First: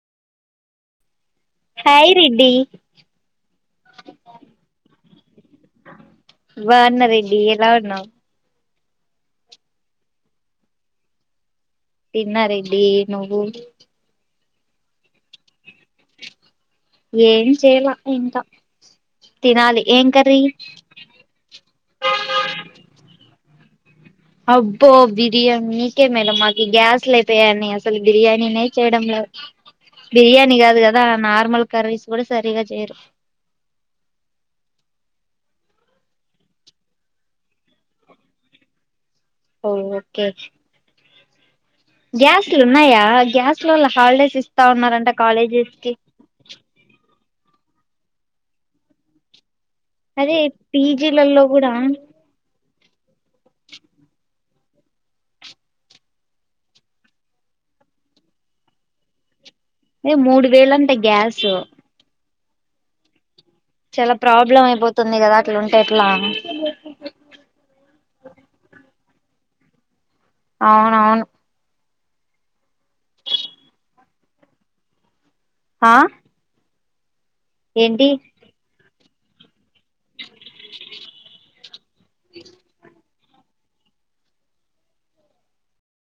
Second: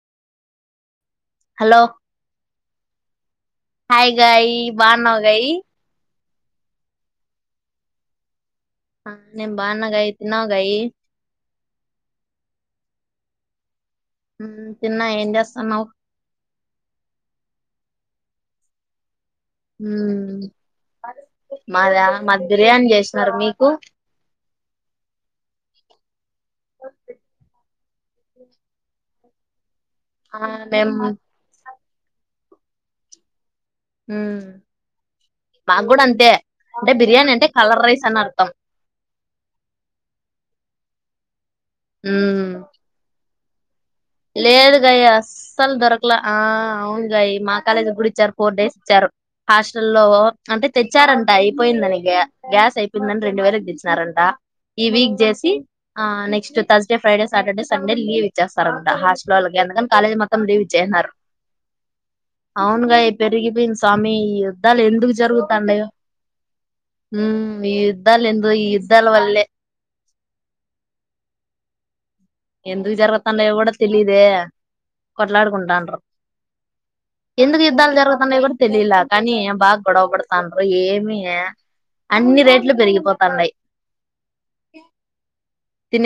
hello hi Reddy hi గయ్ బావున్నవా గయ్ బావున్న రెడ్డి ఎలా ఉన్నావ్ హ నేను బావున్న గయి తిన్నవా గయి తిన్న రెడ్డి నువ్వు తిన్నా ఏం చేస్తున్నావ్ ఎం చేయలె ఇంకా తినాలి ఏం కర్రీ మ్మ్ మాద మాది బిర్యాని చేసినరు మీకు అబ్బో బిర్యానీ మీకే మేడం మాకు గ్యాస్లైపోయాయన్ని అసలు బిర్యానీనే చేయడం లేదు ఆ బిర్యానీ కాదు మేము కదా నార్మల్ కర్రీస్ కూడా సరిగా చేయరు ఉమ్ మాకు కూడ అంతే అంటే బిర్యానీ అంటే కలర్ రైస్ అని అర్థం ఓ ఓకే ఉమ్, గ్యాస్లు ఉన్నాయా గ్యాస్ లో హాలిడేస్ ఇస్తా లేదు గయా ఉన్నారంట అస్సలు కాలేజెస్ కి దొరకలె ఆ అవును గయ్ మా కాలేజ్ కూడ ఇచ్చారు ఫోర్ డేస్ ఇచ్చారు హాస్టల్లో అదే అంటే తెచ్చారంట పీజీలలో కూడా అయిపోయిందని గ్యా గ్యాస్ అయిపో యిందని రెండు వేలు ఇప్పిచ్చినారంట ఈ వీక్ చేసి ఆ next Thursday Friday Saturday Sunday leave ఇచ్చేస్తరంట హాస్టల్ వాళ్ళకు అందుకని అదే కాలేజ్ మొత్తం మూడు లీవ్ వేలంట ఇచ్చేసినారు గ్యాస్ అవున్ గాయ్ పెరిగి వీన్ స్వామి చాలా ఈ ప్రాబ్లం యుద్ధాలు ఎందుకు అయిపోతుంది కదా అట్లుంటే జరుగుతాండయో ఎట్లా ఉమ్ ఈ యుద్దాలు ఏందో ఈ యుద్దాల వల్లేె అవునవును ఎందుకు జరుగుతాన్నయో కూడా తెలిదే ఆ కొట్లాడుకుంటాన్రు ఎందుకు యుద్ధాలు ఏంటి జరుగుతున్నాయో కూడా తెలిల కానీ బా గొడవపడతాన్రు ఏమియే అన్ని రేట్లు పెరిగిపపొ తన్నాయి